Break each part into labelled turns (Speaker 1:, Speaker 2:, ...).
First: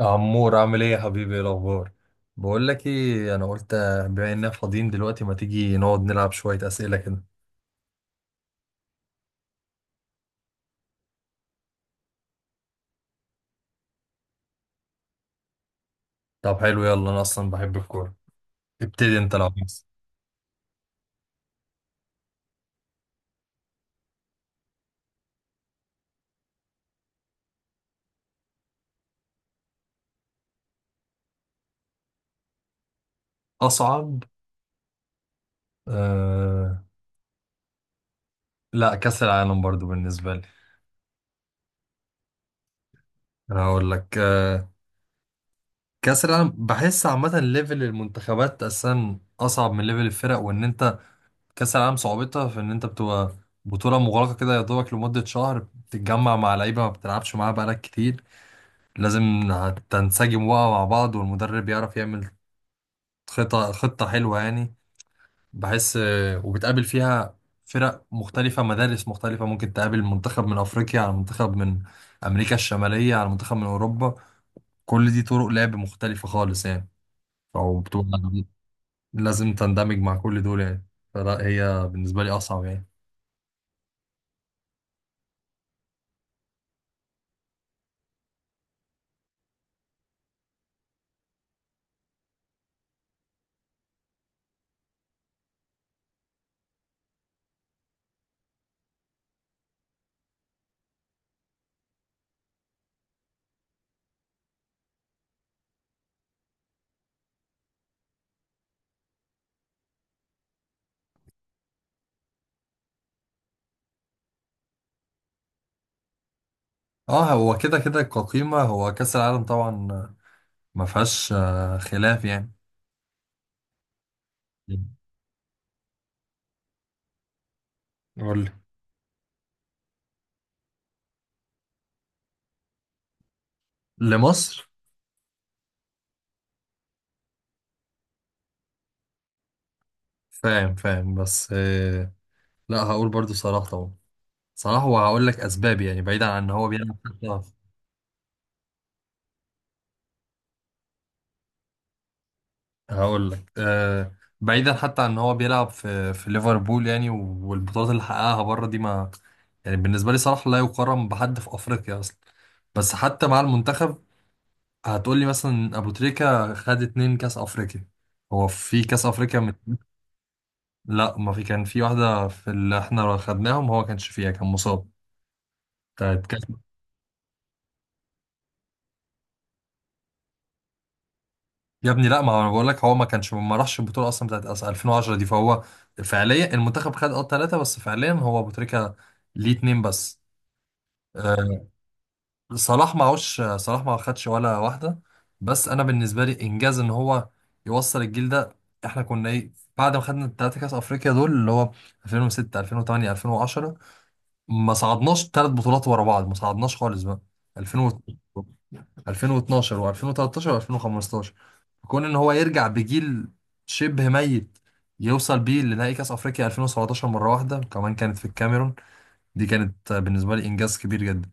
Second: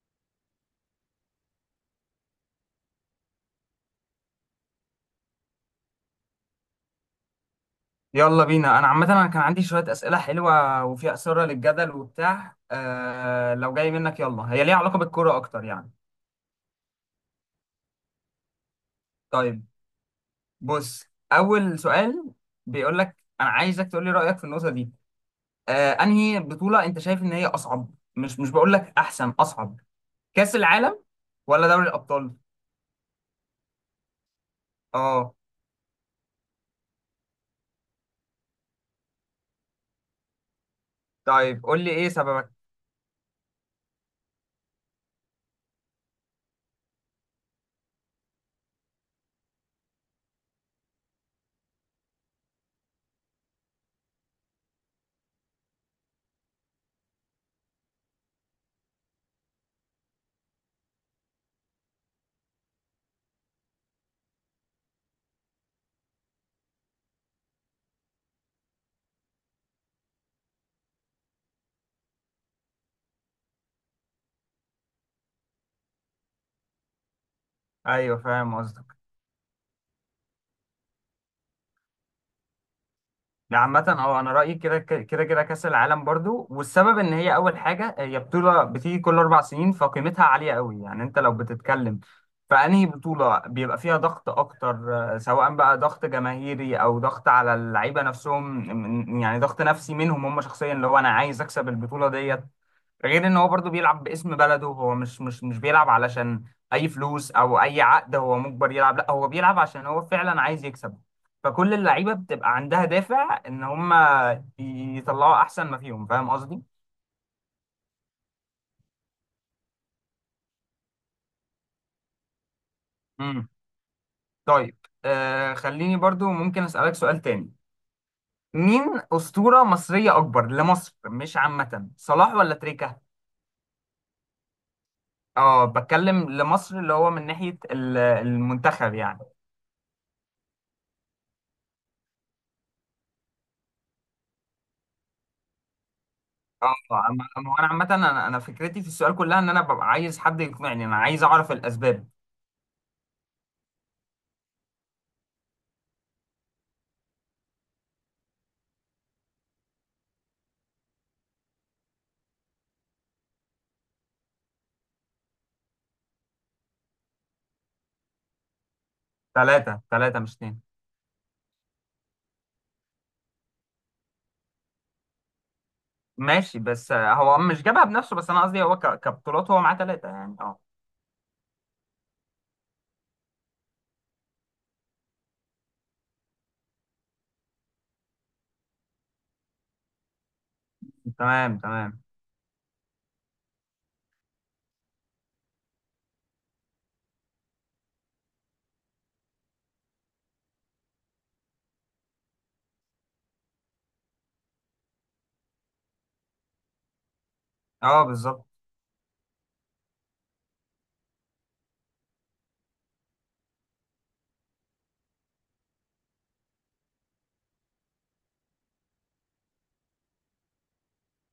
Speaker 1: عمور عامل ايه يا حبيبي؟ ايه الاخبار؟ بقول لك ايه، انا قلت بما اننا فاضيين دلوقتي ما تيجي نقعد نلعب شويه اسئله كده؟
Speaker 2: يلا بينا. انا عامه كان عندي شويه اسئله حلوه وفيها اثاره للجدل وبتاع، لو جاي منك. يلا، هي ليها علاقه بالكوره اكتر يعني.
Speaker 1: طب حلو، يلا انا اصلا بحب الكوره. ابتدي انت لو
Speaker 2: طيب.
Speaker 1: عايز.
Speaker 2: بص. اول سؤال بيقول لك انا عايزك تقول لي رايك في النقطه دي. انهي بطوله انت شايف ان هي اصعب، مش بقول لك احسن، اصعب؟ كاس العالم ولا دوري الابطال؟
Speaker 1: اصعب.
Speaker 2: اه.
Speaker 1: آه... لا، كاس العالم برضو بالنسبه لي.
Speaker 2: طيب قول لي ايه سببك.
Speaker 1: انا هقول لك كاس العالم، بحس عامه ليفل المنتخبات اساسا اصعب من ليفل الفرق، وان انت كاس العالم صعوبتها في ان انت بتبقى بطوله مغلقه كده يا دوبك لمده شهر، بتتجمع مع لعيبه ما بتلعبش معاها بقالك كتير، لازم تنسجم بقى مع بعض والمدرب يعرف يعمل خطة حلوة يعني. بحس وبتقابل فيها فرق مختلفة، مدارس مختلفة، ممكن تقابل منتخب من أفريقيا على منتخب من أمريكا الشمالية على منتخب من أوروبا، كل دي طرق لعب مختلفة خالص يعني. أو
Speaker 2: ايوه،
Speaker 1: بتبقى
Speaker 2: فاهم قصدك.
Speaker 1: لازم تندمج مع كل دول يعني. فلا هي بالنسبة لي أصعب يعني.
Speaker 2: لا عامة اه، انا رأيي كده كده كأس العالم برضو، والسبب ان هي اول حاجة هي بطولة بتيجي كل 4 سنين، فقيمتها عالية قوي يعني. انت لو بتتكلم فأنهي بطولة بيبقى فيها ضغط اكتر؟ سواء بقى ضغط جماهيري او ضغط على اللعيبة نفسهم، يعني ضغط نفسي منهم هم شخصيا، اللي هو انا عايز اكسب البطولة ديت. غير ان هو برضو بيلعب باسم بلده، هو مش بيلعب علشان اي فلوس او اي عقد هو مجبر يلعب، لا هو بيلعب عشان هو فعلا عايز يكسب. فكل اللعيبه بتبقى عندها دافع ان هم يطلعوا احسن ما فيهم، فاهم قصدي.
Speaker 1: اه، هو كده كده كقيمة، هو كأس العالم طبعا ما فيهاش خلاف يعني.
Speaker 2: امم طيب، خليني برضو ممكن اسالك سؤال تاني.
Speaker 1: قول لي
Speaker 2: مين اسطوره مصريه اكبر لمصر مش عامه، صلاح ولا تريكا؟
Speaker 1: لمصر.
Speaker 2: اه، بتكلم لمصر، اللي هو من ناحيه المنتخب يعني.
Speaker 1: فاهم فاهم، بس لا، هقول برضو صلاح طبعا. صلاح، وهقول لك اسباب يعني بعيدا عن ان هو
Speaker 2: اه.
Speaker 1: بيلعب
Speaker 2: اما
Speaker 1: حتى.
Speaker 2: أما انا عامه، انا فكرتي في السؤال كلها ان انا ببقى عايز حد يقنعني، انا عايز اعرف الاسباب.
Speaker 1: هقول لك بعيدا حتى عن ان هو بيلعب في ليفربول يعني، والبطولات اللي حققها بره دي ما، يعني بالنسبه لي صلاح لا يقارن بحد في افريقيا اصلا. بس حتى مع المنتخب، هتقول لي مثلا ابو تريكه خد اتنين كاس افريقيا. هو في كاس افريقيا
Speaker 2: ثلاثه، ثلاثه مش اتنين.
Speaker 1: لا، ما في، كان في واحده في اللي احنا خدناهم هو كانش فيها، كان مصاب.
Speaker 2: ماشي بس هو مش جابها بنفسه، بس انا قصدي هو كبطولات هو معاه ثلاثه يعني، اه.
Speaker 1: يا ابني لا، ما هو انا بقول لك هو ما كانش ما راحش البطوله اصلا بتاعت 2010 دي، فهو فعليا المنتخب خد ثلاثه بس، فعليا هو ابو تريكه ليه اتنين بس
Speaker 2: تمام،
Speaker 1: آه،
Speaker 2: تمام.
Speaker 1: صلاح معهوش، صلاح ما خدش ولا واحده. بس انا بالنسبه لي انجاز ان هو يوصل الجيل ده، احنا كنا ايه بعد ما خدنا الثلاثه كاس افريقيا دول اللي هو 2006، 2008، 2010؟ ما صعدناش ثلاث بطولات ورا بعض، ما صعدناش خالص بقى 2000
Speaker 2: اه، بالظبط.
Speaker 1: 2012 و2013 و2015. كون ان هو يرجع بجيل شبه ميت يوصل بيه لنهائي كاس افريقيا 2017 مره واحده وكمان كانت في الكاميرون، دي كانت بالنسبه لي انجاز كبير جدا.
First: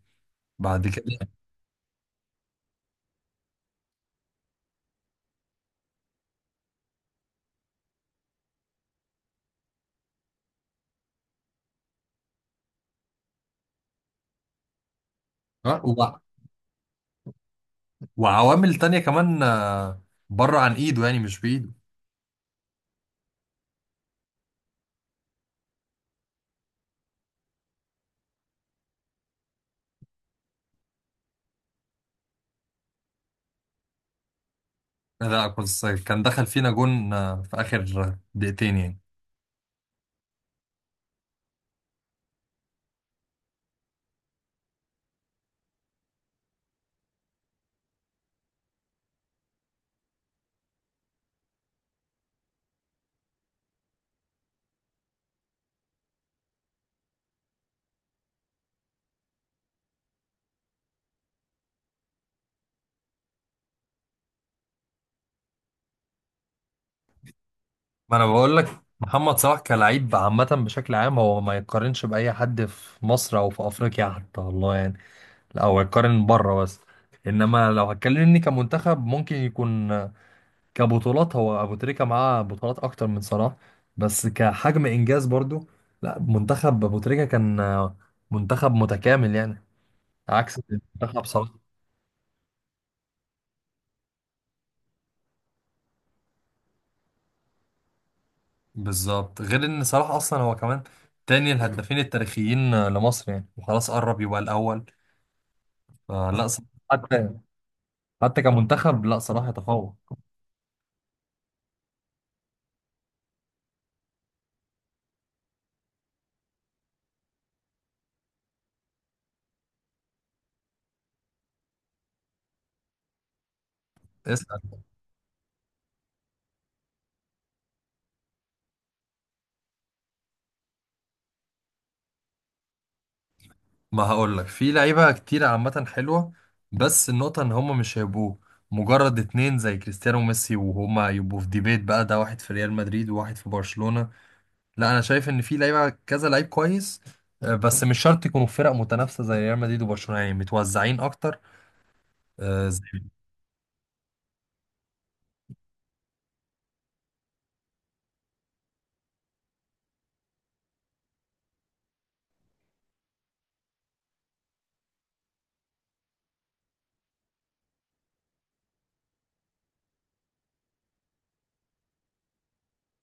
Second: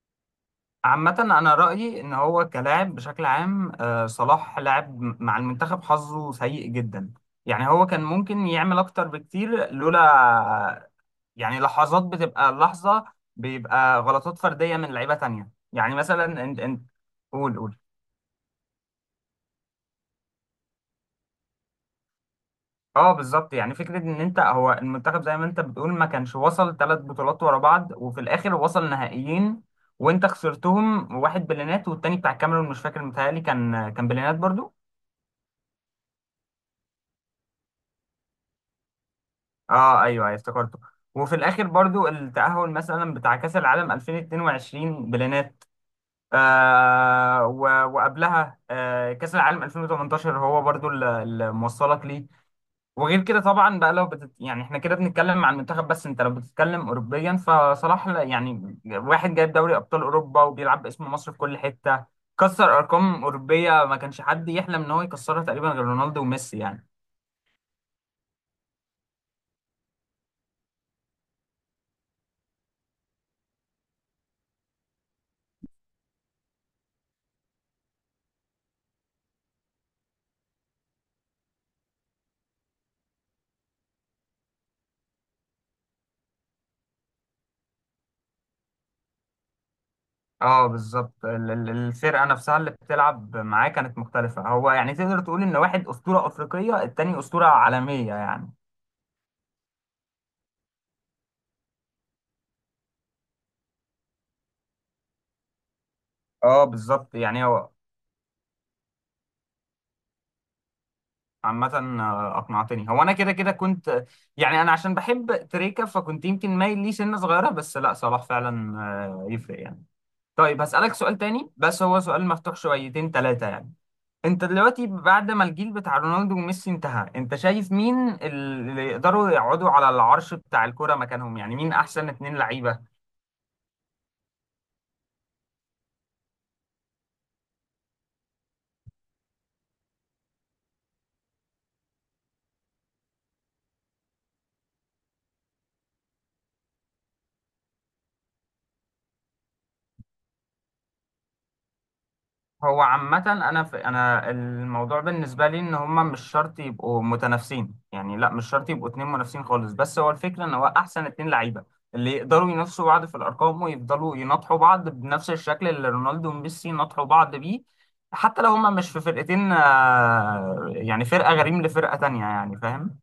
Speaker 1: بعد
Speaker 2: عامه
Speaker 1: كده
Speaker 2: انا رايي ان هو كلاعب بشكل عام، صلاح لاعب مع المنتخب حظه سيء جدا. يعني هو كان ممكن يعمل اكتر بكتير لولا، يعني لحظات بتبقى لحظة بيبقى غلطات فردية من لعيبة تانية،
Speaker 1: آه،
Speaker 2: يعني
Speaker 1: وع-
Speaker 2: مثلا انت. قول، قول.
Speaker 1: وعوامل تانية كمان بره عن ايده يعني، مش بايده.
Speaker 2: اه، بالظبط. يعني فكرة ان انت هو المنتخب زي ما انت بتقول ما كانش وصل ثلاث بطولات ورا بعض، وفي الاخر وصل نهائيين وانت خسرتهم، واحد بلينات والتاني بتاع الكاميرون مش فاكر، متهيألي كان بلينات برضو.
Speaker 1: لا بس كان دخل فينا جون في اخر دقيقتين يعني.
Speaker 2: اه، ايوه، ايوه، افتكرته. وفي الاخر برضو التأهل مثلا بتاع كأس العالم 2022 بلينات، وقبلها، كأس العالم 2018 هو برضو اللي موصلك ليه. وغير كده طبعا بقى لو يعني احنا كده بنتكلم عن المنتخب بس انت لو بتتكلم اوروبيا فصلاح يعني واحد جايب دوري ابطال اوروبا، وبيلعب باسم مصر في كل حتة، كسر ارقام اوروبيه ما كانش حد يحلم ان هو يكسرها تقريبا غير رونالدو وميسي يعني.
Speaker 1: ما انا بقول لك، محمد صلاح كلاعب عامة بشكل عام هو ما يقارنش بأي حد في مصر أو في أفريقيا حتى والله يعني. لا، هو يقارن بره بس. انما لو هتكلمني كمنتخب، ممكن يكون كبطولات هو ابو تريكة معاه بطولات اكتر من صلاح، بس كحجم انجاز برضو لا، منتخب ابو تريكة كان منتخب متكامل يعني، عكس
Speaker 2: اه،
Speaker 1: منتخب
Speaker 2: بالظبط.
Speaker 1: صلاح.
Speaker 2: الفرقه نفسها اللي بتلعب معاه كانت مختلفه، هو يعني تقدر تقول ان واحد اسطوره افريقيه التاني اسطوره عالميه يعني.
Speaker 1: بالظبط. غير ان صلاح اصلا هو كمان تاني الهدافين التاريخيين لمصر يعني، وخلاص قرب يبقى الاول. فلا
Speaker 2: اه،
Speaker 1: صلاح،
Speaker 2: بالظبط.
Speaker 1: حتى
Speaker 2: يعني هو
Speaker 1: حتى كمنتخب لا، صلاح يتفوق.
Speaker 2: عامة، أقنعتني. هو أنا كده كده كنت، يعني أنا عشان بحب تريكة فكنت يمكن مايل ليه سنة صغيرة، بس لا، صلاح فعلا يفرق يعني. طيب، هسألك سؤال تاني بس هو سؤال مفتوح شويتين، تلاتة يعني. أنت دلوقتي بعد ما الجيل بتاع رونالدو وميسي انتهى، أنت شايف مين اللي يقدروا يقعدوا على العرش بتاع الكرة مكانهم؟ يعني مين أحسن اتنين لعيبة؟
Speaker 1: ما هقول لك، في لعيبة كتير عامة حلوة، بس النقطة ان هما مش هيبقوا مجرد اتنين زي كريستيانو وميسي، وهما يبقوا في ديبيت بقى، ده واحد في ريال مدريد وواحد في برشلونة. لا، انا شايف ان في لعيبة كذا لعيب كويس بس مش شرط يكونوا في فرق متنافسة زي ريال مدريد وبرشلونة، يعني متوزعين اكتر. آه،
Speaker 2: هو
Speaker 1: زي
Speaker 2: عامة، أنا الموضوع بالنسبة لي إن هما مش شرط يبقوا متنافسين يعني، لا مش شرط يبقوا اتنين منافسين خالص، بس هو الفكرة إن هو أحسن اتنين لعيبة اللي يقدروا ينافسوا بعض في الأرقام ويفضلوا يناطحوا بعض بنفس الشكل اللي رونالدو وميسي ناطحوا بعض بيه، حتى لو هما مش في فرقتين، يعني فرقة غريم لفرقة تانية يعني، فاهم؟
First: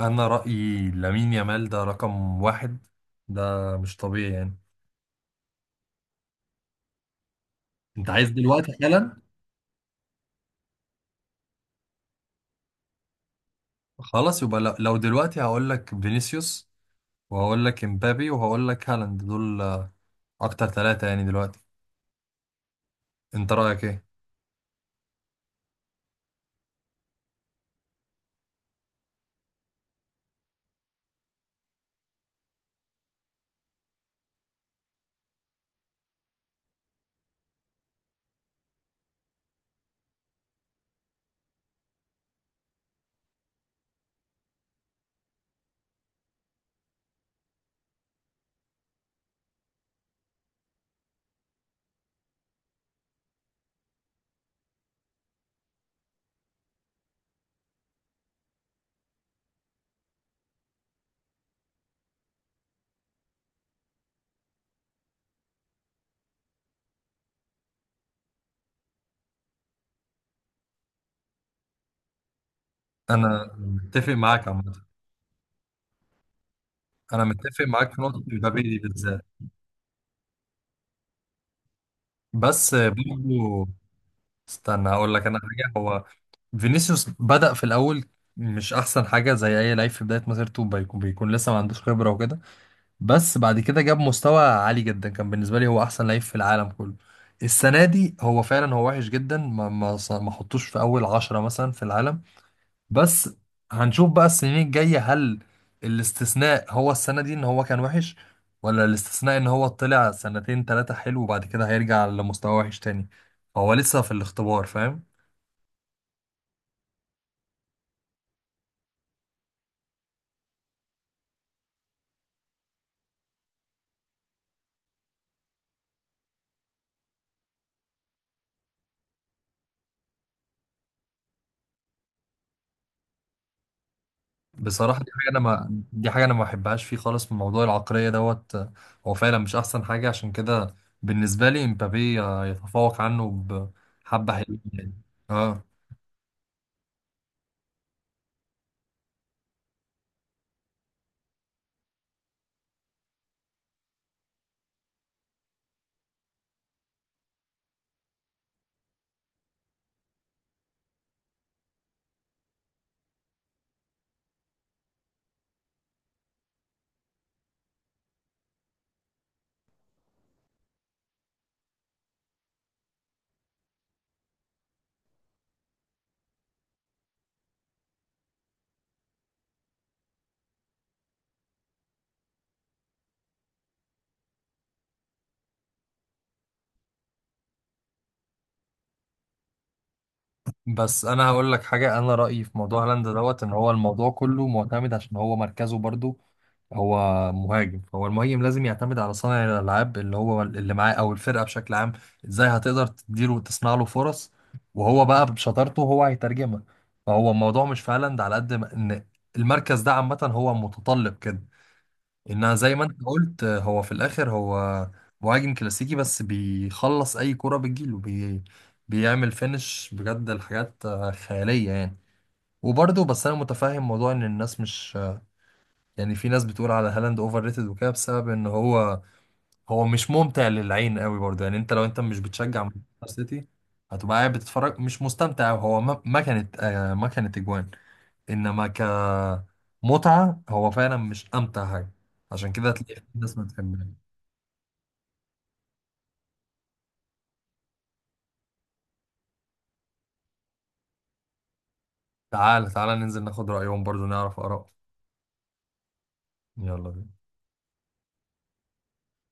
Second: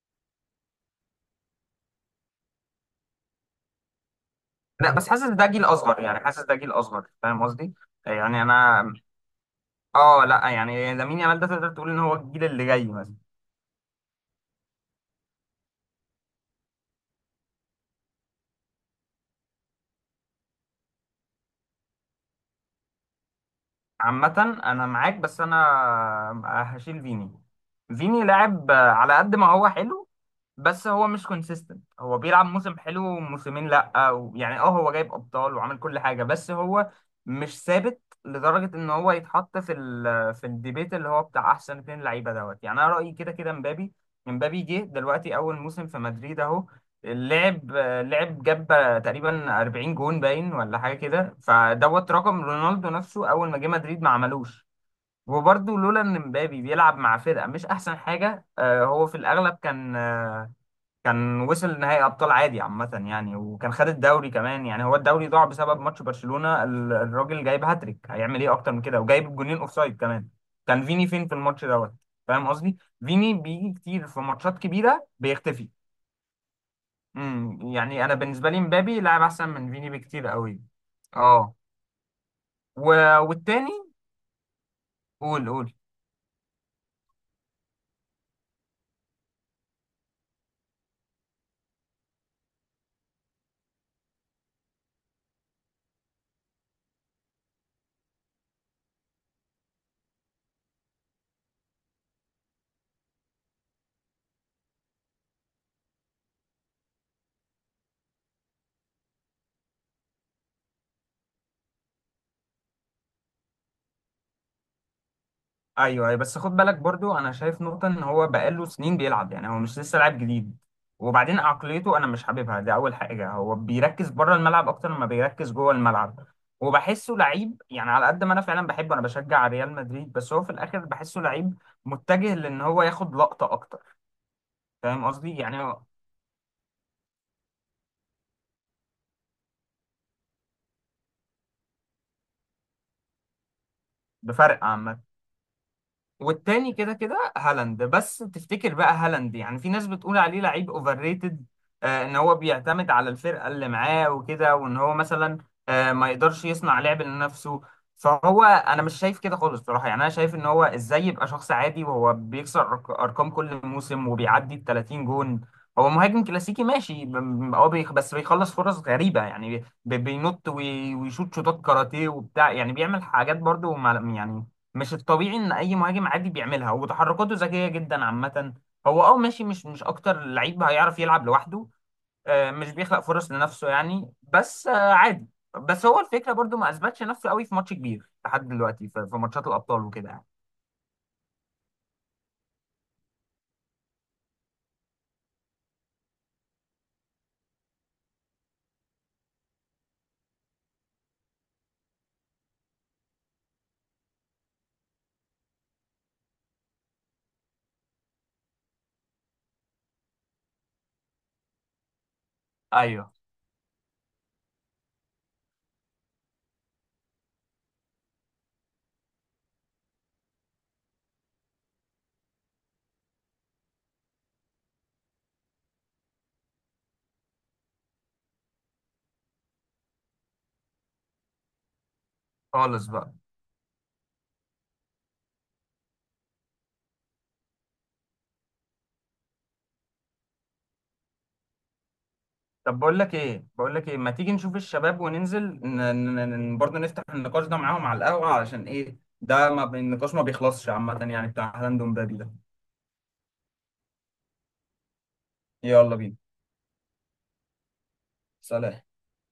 Speaker 1: انا رأيي لامين يامال ده رقم واحد، ده مش طبيعي يعني.
Speaker 2: لا بس حاسس ده جيل أصغر، يعني حاسس ده جيل أصغر، فاهم قصدي؟
Speaker 1: انت عايز
Speaker 2: يعني
Speaker 1: دلوقتي
Speaker 2: أنا،
Speaker 1: حالا؟
Speaker 2: لا يعني لامين يامال ده تقدر تقول إن هو الجيل اللي جاي مثلا.
Speaker 1: خلاص، يبقى لو دلوقتي هقول لك فينيسيوس، وهقول لك امبابي، وهقول لك هالاند، دول اكتر ثلاثة يعني دلوقتي. انت رأيك ايه؟
Speaker 2: عامة أنا معاك، بس أنا هشيل فيني. فيني لاعب على قد ما هو حلو بس هو مش كونسيستنت، هو بيلعب موسم حلو وموسمين لا، أو يعني اه هو جايب ابطال وعامل كل حاجه بس هو مش ثابت لدرجه ان هو يتحط في الديبيت اللي هو بتاع احسن اتنين لعيبه دوت يعني. انا رايي كده كده مبابي. مبابي جه دلوقتي اول موسم في مدريد اهو، لعب، جاب تقريبا 40 جون باين ولا حاجه كده، فدوت رقم رونالدو نفسه اول ما جه مدريد ما عملوش. وبرضه لولا ان مبابي بيلعب مع فرقه مش احسن حاجه، هو في الاغلب كان وصل نهائي ابطال عادي عامه يعني، وكان خد الدوري كمان يعني. هو الدوري ضاع بسبب ماتش برشلونه، الراجل جايب هاتريك، هيعمل ايه اكتر من كده؟ وجايب جونين اوفسايد كمان. كان فيني فين في الماتش دوت؟ فاهم قصدي. فيني
Speaker 1: انا
Speaker 2: بيجي كتير
Speaker 1: متفق
Speaker 2: في
Speaker 1: معاك
Speaker 2: ماتشات
Speaker 1: عامة،
Speaker 2: كبيره بيختفي.
Speaker 1: انا متفق معاك في
Speaker 2: يعني انا
Speaker 1: نقطة
Speaker 2: بالنسبه لي
Speaker 1: امبابي دي
Speaker 2: مبابي لاعب
Speaker 1: بالذات.
Speaker 2: احسن من فيني بكتير قوي، اه.
Speaker 1: بس
Speaker 2: و...
Speaker 1: برضو
Speaker 2: والتاني.
Speaker 1: استنى هقول لك انا
Speaker 2: قول، قول.
Speaker 1: حاجة. هو فينيسيوس بدأ في الاول مش احسن حاجة، زي اي لعيب في بداية مسيرته بيكون لسه ما عندوش خبرة وكده، بس بعد كده جاب مستوى عالي جدا، كان بالنسبة لي هو احسن لعيب في العالم كله. السنة دي هو فعلا هو وحش جدا، ما حطوش في اول عشرة مثلا في العالم. بس هنشوف بقى السنين الجاية، هل الاستثناء هو السنة دي ان هو كان وحش، ولا الاستثناء ان هو طلع سنتين تلاتة حلو وبعد كده هيرجع لمستوى وحش تاني؟ فهو لسه في الاختبار، فاهم.
Speaker 2: ايوه، أيوة، بس خد بالك برضو انا شايف نقطه ان هو بقاله سنين بيلعب يعني هو مش لسه لاعب جديد. وبعدين عقليته انا مش حاببها، دي اول حاجه، هو بيركز بره الملعب اكتر ما بيركز جوه الملعب، وبحسه لعيب يعني على قد ما انا فعلا بحبه، انا بشجع ريال مدريد، بس هو في الاخر بحسه لعيب متجه لان هو ياخد لقطه اكتر.
Speaker 1: بصراحة
Speaker 2: فاهم قصدي؟ يعني هو
Speaker 1: دي حاجة انا ما بحبهاش فيه خالص، من موضوع العقلية دوت. هو فعلا مش احسن حاجة، عشان كده بالنسبة لي امبابي يتفوق عنه بحبة حلوة
Speaker 2: بفرق
Speaker 1: يعني.
Speaker 2: عامه.
Speaker 1: اه،
Speaker 2: والتاني كده كده هالاند، بس تفتكر بقى هالاند يعني في ناس بتقول عليه لعيب اوفر ريتد، ان هو بيعتمد على الفرقه اللي معاه وكده، وان هو مثلا ما يقدرش يصنع لعب لنفسه؟ فهو انا مش شايف كده خالص بصراحه يعني، انا شايف ان هو ازاي يبقى شخص عادي وهو بيكسر ارقام كل موسم وبيعدي ال 30 جون. هو مهاجم كلاسيكي ماشي، هو بس بيخلص فرص غريبه يعني، بينط ويشوط شوطات كاراتيه وبتاع يعني، بيعمل حاجات برضو يعني مش الطبيعي ان اي مهاجم عادي بيعملها، وتحركاته ذكيه جدا عامه. هو اه ماشي، مش اكتر لعيب هيعرف يلعب لوحده، مش بيخلق فرص لنفسه يعني، بس عادي. بس هو الفكره برضو ما اثبتش نفسه قوي في ماتش كبير لحد دلوقتي، في ماتشات الابطال وكده يعني.
Speaker 1: بس انا هقول لك حاجة، انا رأيي في موضوع هالاند دوت ان هو الموضوع كله معتمد عشان هو مركزه برضو. هو مهاجم، فهو المهاجم لازم يعتمد على صانع الالعاب اللي هو اللي معاه او الفرقه بشكل عام، ازاي هتقدر تديله وتصنع له فرص، وهو بقى بشطارته هو هيترجمها. فهو الموضوع مش في هالاند على قد ما ان المركز ده عامه هو متطلب كده، انها زي ما انت
Speaker 2: ايوه،
Speaker 1: قلت هو في الاخر هو مهاجم كلاسيكي بس بيخلص اي كرة بتجيله بيعمل فينش، بجد الحاجات خيالية يعني. وبرضه بس انا متفاهم موضوع ان الناس مش، يعني في ناس بتقول على هالاند اوفر ريتد وكده بسبب ان هو هو مش ممتع للعين قوي برضه يعني. انت لو انت مش بتشجع
Speaker 2: خالص
Speaker 1: مانشستر
Speaker 2: بقى.
Speaker 1: سيتي، هتبقى قاعد بتتفرج مش مستمتع. هو ما كانت اجوان، انما كمتعة هو فعلا مش امتع حاجة، عشان كده
Speaker 2: طب بقول
Speaker 1: هتلاقي في
Speaker 2: لك
Speaker 1: ناس ما
Speaker 2: ايه، بقول
Speaker 1: بتحبهاش.
Speaker 2: لك ايه، ما تيجي نشوف الشباب وننزل برضه نفتح النقاش ده معاهم على القهوه، علشان ايه ده، ما النقاش ما بيخلصش عامه يعني، بتاع هالاند ومبابي ده.
Speaker 1: تعال تعال ننزل ناخد رأيهم برضه، نعرف آراءهم.
Speaker 2: يلا بينا.
Speaker 1: يلا بينا.
Speaker 2: سلام.